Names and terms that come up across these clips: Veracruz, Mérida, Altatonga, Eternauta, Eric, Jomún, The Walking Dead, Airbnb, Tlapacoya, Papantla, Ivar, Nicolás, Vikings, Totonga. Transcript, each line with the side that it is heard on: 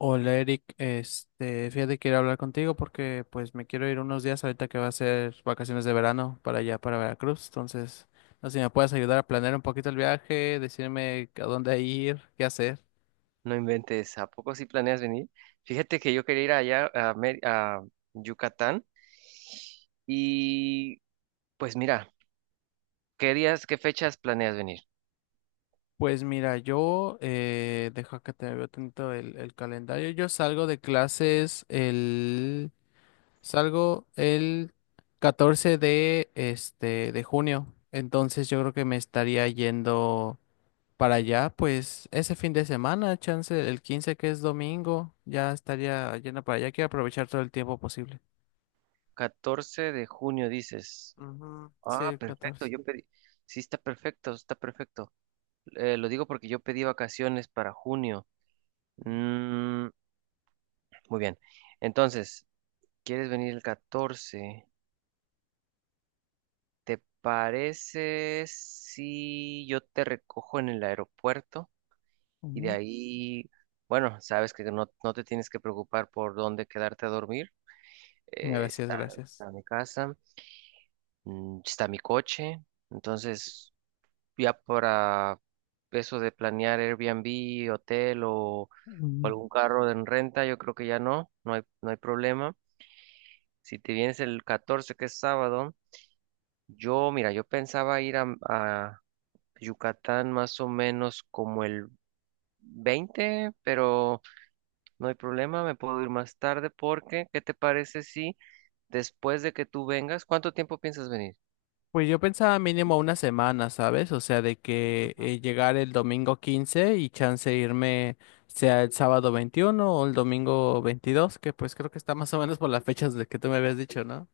left: Hola Eric, este, fíjate que quiero hablar contigo porque pues me quiero ir unos días ahorita que va a ser vacaciones de verano para allá, para Veracruz. Entonces, no sé si me puedes ayudar a planear un poquito el viaje, decirme a dónde ir, qué hacer.
right: No inventes, ¿a poco sí planeas venir? Fíjate que yo quería ir allá a Yucatán y pues mira, ¿qué días, qué fechas planeas venir?
left: Pues mira, yo, deja que te veo tanto el calendario. Yo salgo de clases el 14 de junio. Entonces yo creo que me estaría yendo para allá, pues ese fin de semana, chance el 15 que es domingo, ya estaría llena para allá. Quiero aprovechar todo el tiempo posible.
right: 14 de junio dices.
left: Ujú, sí,
right: Ah,
left: el
right: perfecto,
left: 14.
right: yo pedí. Sí, está perfecto, está perfecto. Lo digo porque yo pedí vacaciones para junio. Mm, muy bien. Entonces, ¿quieres venir el 14? ¿Te parece si yo te recojo en el aeropuerto? Y de
left: Ujú.
right: ahí, bueno, sabes que no te tienes que preocupar por dónde quedarte a dormir. Eh,
left: Gracias,
right: está,
left: gracias.
right: está mi casa, está mi coche. Entonces, ya para eso de planear Airbnb, hotel o
left: Mm.
right: algún carro en renta, yo creo que ya no hay problema. Si te vienes el 14 que es sábado, yo, mira, yo pensaba ir a Yucatán más o menos como el 20, pero no hay problema, me puedo ir más tarde porque, ¿qué te parece si después de que tú vengas? ¿Cuánto tiempo piensas venir?
left: Pues yo pensaba mínimo una semana, ¿sabes? O sea, de que llegar el domingo 15 y chance irme sea el sábado 21 o el domingo 22, que pues creo que está más o menos por las fechas de que tú me habías dicho, ¿no?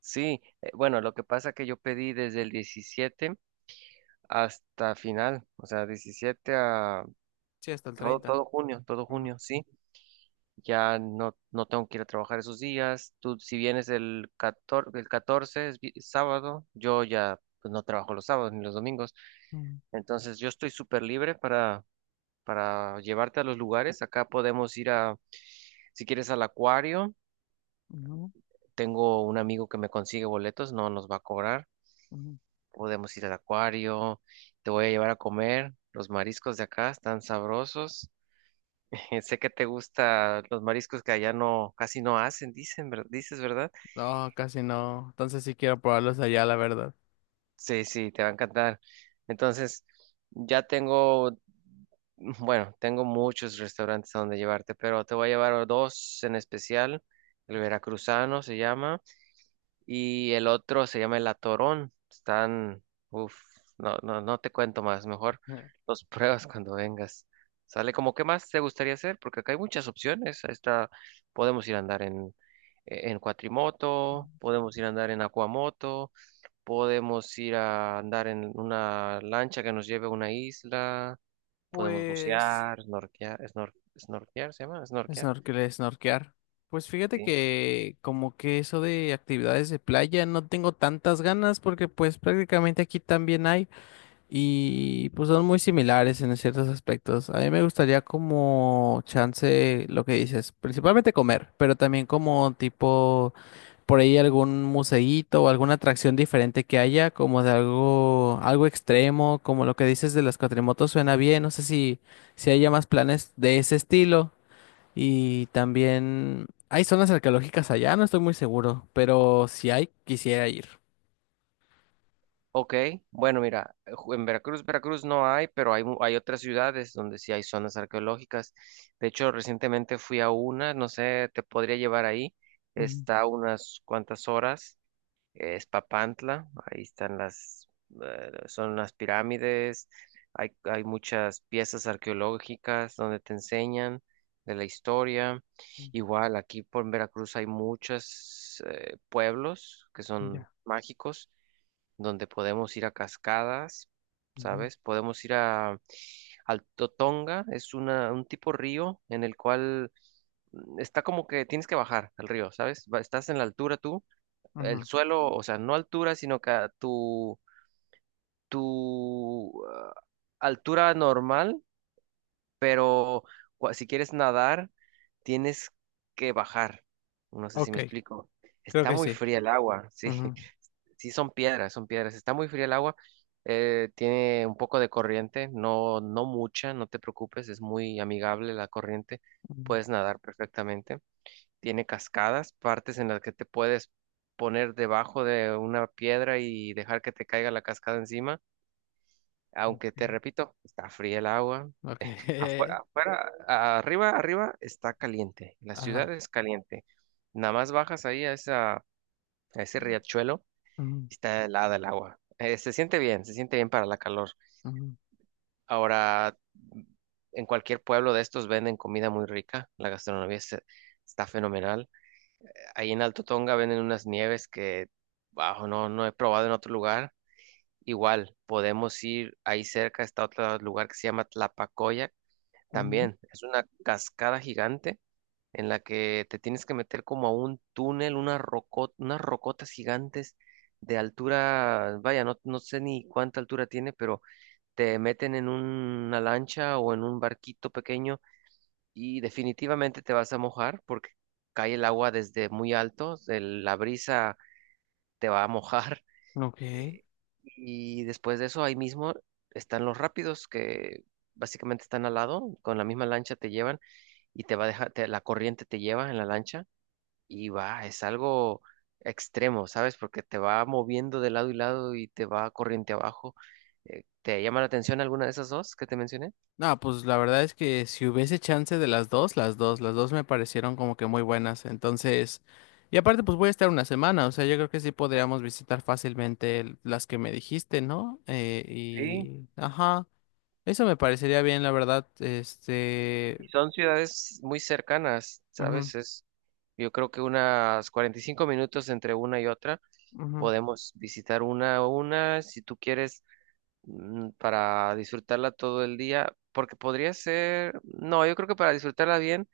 right: Sí, bueno, lo que pasa que yo pedí desde el 17 hasta final, o sea, 17 a
left: Sí, hasta el
right: todo,
left: 30.
right: todo junio, todo
left: Ujú.
right: junio, sí. Ya no tengo que ir a trabajar esos días. Tú, si vienes el 14, el 14 es sábado, yo ya pues no trabajo los sábados ni los domingos.
left: Mm,
right: Entonces, yo estoy súper libre para llevarte a los lugares. Acá podemos ir a, si quieres, al acuario.
left: ujú,
right: Tengo un amigo que me consigue boletos, no nos va a cobrar.
left: ujú.
right: Podemos ir al acuario, te voy a llevar a comer. Los mariscos de acá están sabrosos. Sé que te gustan los mariscos que allá no, casi no hacen, dicen, dices, ¿verdad?
left: No, casi no. Entonces sí quiero probarlos allá, la verdad.
right: Sí, sí, te va a encantar. Entonces, ya tengo, bueno, tengo muchos restaurantes a donde llevarte, pero te voy a llevar a dos en especial. El veracruzano se llama. Y el otro se llama el Atorón. Están, uff, no, no, no te cuento más, mejor
left: Eh.
right: los pruebas cuando vengas. Sale, como, ¿qué más te gustaría hacer? Porque acá hay muchas opciones. Ahí está, podemos ir a andar en cuatrimoto, podemos ir a andar en acuamoto, podemos ir a andar en una lancha que nos lleve a una isla, podemos
left: Pues,
right: bucear, snorkear, snorkear, ¿se llama? Snorkear,
left: snorkel, snorkear. Pues fíjate
right: sí.
left: que como que eso de actividades de playa no tengo tantas ganas porque pues prácticamente aquí también hay y pues son muy similares en ciertos aspectos. A mí me gustaría como chance lo que dices, principalmente comer, pero también como tipo por ahí algún museíto o alguna atracción diferente que haya, como de algo, algo extremo, como lo que dices de las cuatrimotos suena bien, no sé si haya más planes de ese estilo. Y también hay zonas arqueológicas allá, no estoy muy seguro, pero si hay, quisiera ir.
right: Ok, bueno, mira, en Veracruz, Veracruz no hay, pero hay, hay otras ciudades donde sí hay zonas arqueológicas. De hecho, recientemente fui a una, no sé, te podría llevar ahí.
left: Mm,
right: Está a unas cuantas horas, es Papantla, ahí están las, son las pirámides, hay muchas piezas arqueológicas donde te enseñan de la historia.
left: mm,
right: Igual, aquí por Veracruz hay muchos pueblos que son
left: ya.
right: mágicos donde podemos ir a cascadas,
left: Ujú,
right: ¿sabes? Podemos ir a al Totonga, es una, un tipo río en el cual está como que tienes que bajar al río, ¿sabes? Estás en la altura tú, el
left: ujú.
right: suelo, o sea, no altura, sino que a tu altura normal, pero si quieres nadar, tienes que bajar. No sé si
left: Ok,
right: me explico.
left: creo
right: Está
left: que
right: muy
left: sí.
right: fría el agua, sí.
left: Ujú,
right: Sí, son piedras, son piedras. Está muy fría el agua, tiene un poco de corriente, no, mucha, no te preocupes, es muy amigable la corriente,
left: mm,
right: puedes nadar perfectamente. Tiene cascadas, partes en las que te puedes poner debajo de una piedra y dejar que te caiga la cascada encima, aunque te
left: ok.
right: repito, está fría el agua.
left: Ok.
right: Afuera, afuera, arriba, arriba está caliente, la ciudad
left: Ajá.
right: es caliente. Nada más bajas ahí a esa, a ese riachuelo.
left: Mm,
right: Está helada el agua. Se siente bien, se siente bien para la calor.
left: ujú,
right: Ahora, en cualquier pueblo de estos venden comida muy rica. La gastronomía está fenomenal. Ahí en Alto Tonga venden unas nieves que, bajo, no, no he probado en otro lugar. Igual, podemos ir ahí cerca, está otro lugar que se llama Tlapacoya.
left: ujú,
right: También es una cascada gigante en la que te tienes que meter como a un túnel, unas unas rocotas gigantes de altura, vaya, no sé ni cuánta altura tiene, pero te meten en una lancha o en un barquito pequeño y definitivamente te vas a mojar porque cae el agua desde muy alto, la brisa te va a mojar.
left: ujú. Ok.
right: eh, y después de eso, ahí mismo están los rápidos que… Básicamente están al lado, con la misma lancha te llevan y te va a dejar, la corriente te lleva en la lancha y va, es algo extremo, ¿sabes? Porque te va moviendo de lado y lado y te va corriente abajo. ¿Te llama la atención alguna de esas dos que te mencioné?
left: No, pues la verdad es que si hubiese chance de las dos, las dos me parecieron como que muy buenas. Entonces, y aparte pues voy a estar una semana, o sea, yo creo que sí podríamos visitar fácilmente las que me dijiste, ¿no?
right: Sí.
left: Ajá, eso me parecería bien, la verdad, este,
right: Y son ciudades muy cercanas,
left: ujú,
right: ¿sabes? Es, yo creo que unas 45 minutos entre una y otra.
left: ujú,
right: Podemos visitar una a una si tú quieres, para disfrutarla todo el día, porque podría ser, no, yo creo que para disfrutarla bien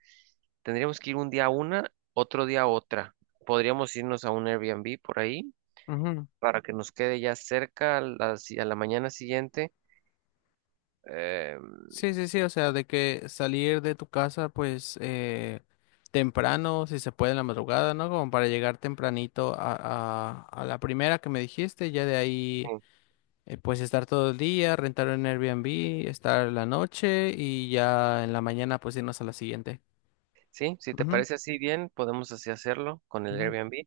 right: tendríamos que ir un día a una, otro día a otra. Podríamos irnos a un Airbnb por ahí
left: ujú.
right: para que nos quede ya cerca a la, si- a la mañana siguiente. Eh,
left: Sí, sí, sí, o sea, de que salir de tu casa, pues, temprano, si se puede en la madrugada, ¿no? Como para llegar tempranito a la primera que me dijiste, ya de ahí.
right: sí,
left: Pues estar todo el día, rentar un Airbnb, estar la noche y ya en la mañana pues irnos a la siguiente.
right: sí, si te
left: Ujú,
right: parece así bien, podemos así hacerlo con el
left: ujú,
right: Airbnb.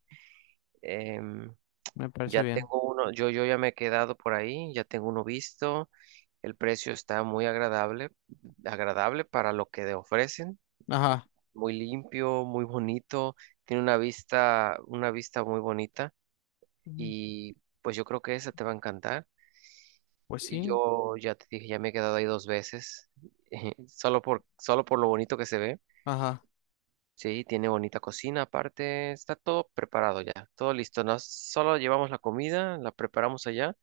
right: Em,
left: me parece
right: ya
left: bien.
right: tengo uno, yo ya me he quedado por ahí, ya tengo uno visto. El precio está muy agradable, agradable para lo que te ofrecen.
left: Ajá.
right: Muy limpio, muy bonito. Tiene una vista muy bonita.
left: Ujú,
right: Y pues yo creo que esa te va a encantar.
left: pues
right: Y
left: sí.
right: yo ya te dije, ya me he quedado ahí dos veces, solo por, solo por lo bonito que se ve.
left: Ajá.
right: Sí, tiene bonita cocina, aparte está todo preparado ya, todo listo. Nos, solo llevamos la comida, la preparamos allá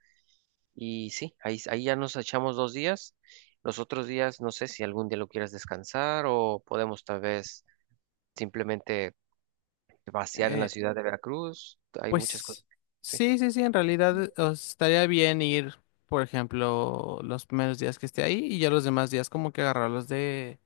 right: y sí, ahí, ahí ya nos echamos 2 días. Los otros días, no sé si algún día lo quieras descansar o podemos tal vez simplemente vaciar en la
left: Eh,
right: ciudad de Veracruz. Hay muchas
left: Pues
right: cosas. Sí.
left: sí, sí, sí, en realidad o estaría bien ir, por ejemplo, los primeros días que esté ahí y ya los demás días como que agarrarlos de,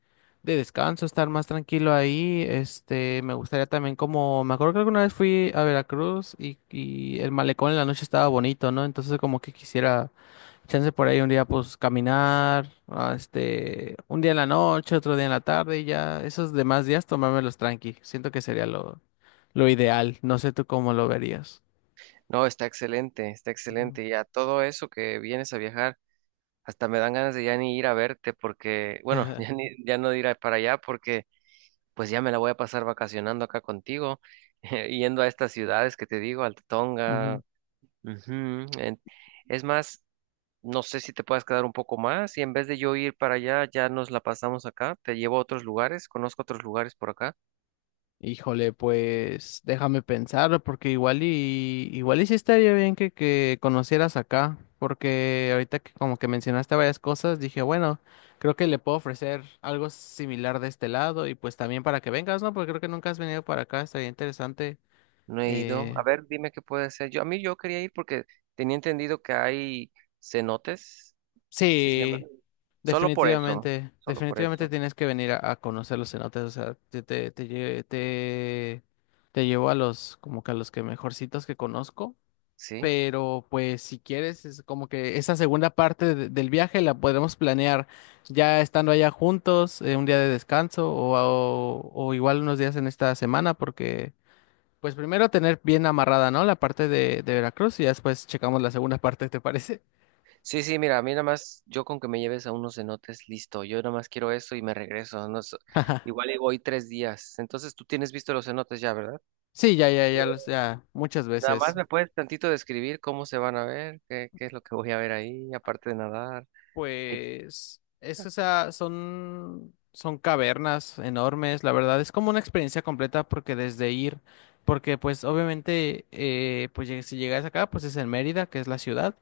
left: de descanso, estar más tranquilo ahí. Este, me gustaría también como, me acuerdo que alguna vez fui a Veracruz y el malecón en la noche estaba bonito, ¿no? Entonces como que quisiera chance por ahí un día pues caminar, ah, este, un día en la noche, otro día en la tarde y ya esos demás días tomármelos tranqui. Siento que sería lo ideal. No sé tú cómo lo verías.
right: No, está excelente, está
left: Ujú.
right: excelente. Y a todo eso que vienes a viajar, hasta me dan ganas de ya ni ir a verte porque, bueno, ya ni, ya no de ir para allá, porque pues ya me la voy a pasar vacacionando acá contigo, yendo a estas ciudades que te digo, Altatonga.
left: Ujú.
right: Ujú, en- es más, no sé si te puedas quedar un poco más y en vez de yo ir para allá, ya nos la pasamos acá. Te llevo a otros lugares, conozco otros lugares por acá.
left: Híjole, pues déjame pensar, porque igual y igual y sí estaría bien que conocieras acá, porque ahorita que como que mencionaste varias cosas, dije, bueno, creo que le puedo ofrecer algo similar de este lado y pues también para que vengas, ¿no? Porque creo que nunca has venido para acá, estaría interesante
right: No he ido. A
left: eh,
right: ver, dime qué puede ser. Yo, a mí yo quería ir porque tenía entendido que hay cenotes. Sí, siempre.
left: Sí,
right: Solo por eso,
left: definitivamente,
right: solo por
left: definitivamente
right: eso.
left: tienes que venir a conocer los cenotes, o sea, te llevo a los, como que a los que mejorcitos que conozco,
right: Sí,
left: pero pues si quieres, es como que esa segunda parte del viaje la podemos planear ya estando allá juntos, un día de descanso o igual unos días en esta semana, porque pues primero tener bien amarrada, ¿no? La parte de Veracruz y ya después checamos la segunda parte, ¿te parece?
right: sí, sí, mira, a mí nada más, yo con que me lleves a unos cenotes, listo, yo nada más quiero eso y me regreso, no, igual y voy 3 días, entonces tú tienes visto los cenotes ya, ¿verdad?
left: Sí, ya, ya, ya, ya, muchas
right: Nada más
left: veces.
right: me puedes tantito describir cómo se van a ver, qué, qué es lo que voy a ver ahí, aparte de nadar. Ay,
left: Pues, es, o sea, son cavernas enormes, la verdad, es como una experiencia completa porque desde ir, porque pues obviamente, pues si llegas acá, pues es en Mérida, que es la ciudad,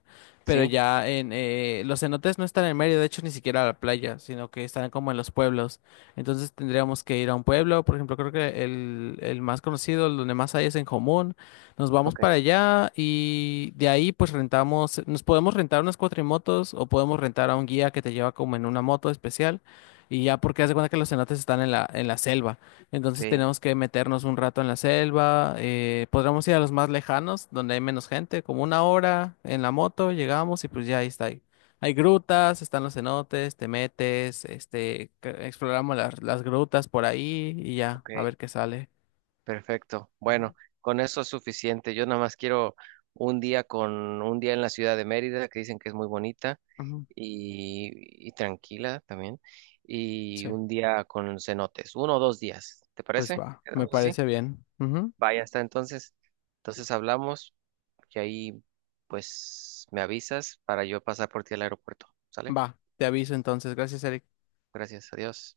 left: pero
right: sí,
left: ya los cenotes no están en Mérida, de hecho ni siquiera a la playa, sino que están como en los pueblos, entonces tendríamos que ir a un pueblo, por ejemplo, creo que el más conocido, el donde más hay es en Jomún. Nos vamos para
right: ok,
left: allá y de ahí pues rentamos, nos podemos rentar unas cuatrimotos o podemos rentar a un guía que te lleva como en una moto especial y ya porque haz de cuenta que los cenotes están en la selva, entonces
right: sí,
left: tenemos que meternos un rato en la selva, podríamos ir a los más lejanos donde hay menos gente, como una hora en la moto llegamos y pues ya ahí está ahí. Hay grutas, están los cenotes, te metes, este, exploramos las grutas por ahí y ya,
right: ok,
left: a ver qué sale.
right: perfecto.
left: Ujú,
right: Bueno, con eso es suficiente. Yo nada más quiero un día con un día en la ciudad de Mérida, que dicen que es muy bonita
left: ujú,
right: y tranquila también, y
left: sí.
right: un día con cenotes, 1 o 2 días. ¿Te
left: Pues
right: parece?
left: va, me
right: ¿Quedamos así?
left: parece bien. Ujú.
right: Vaya, hasta entonces. Entonces hablamos y ahí pues me avisas para yo pasar por ti al aeropuerto. ¿Sale?
left: Va, te aviso entonces. Gracias, Eric.
right: Gracias, adiós.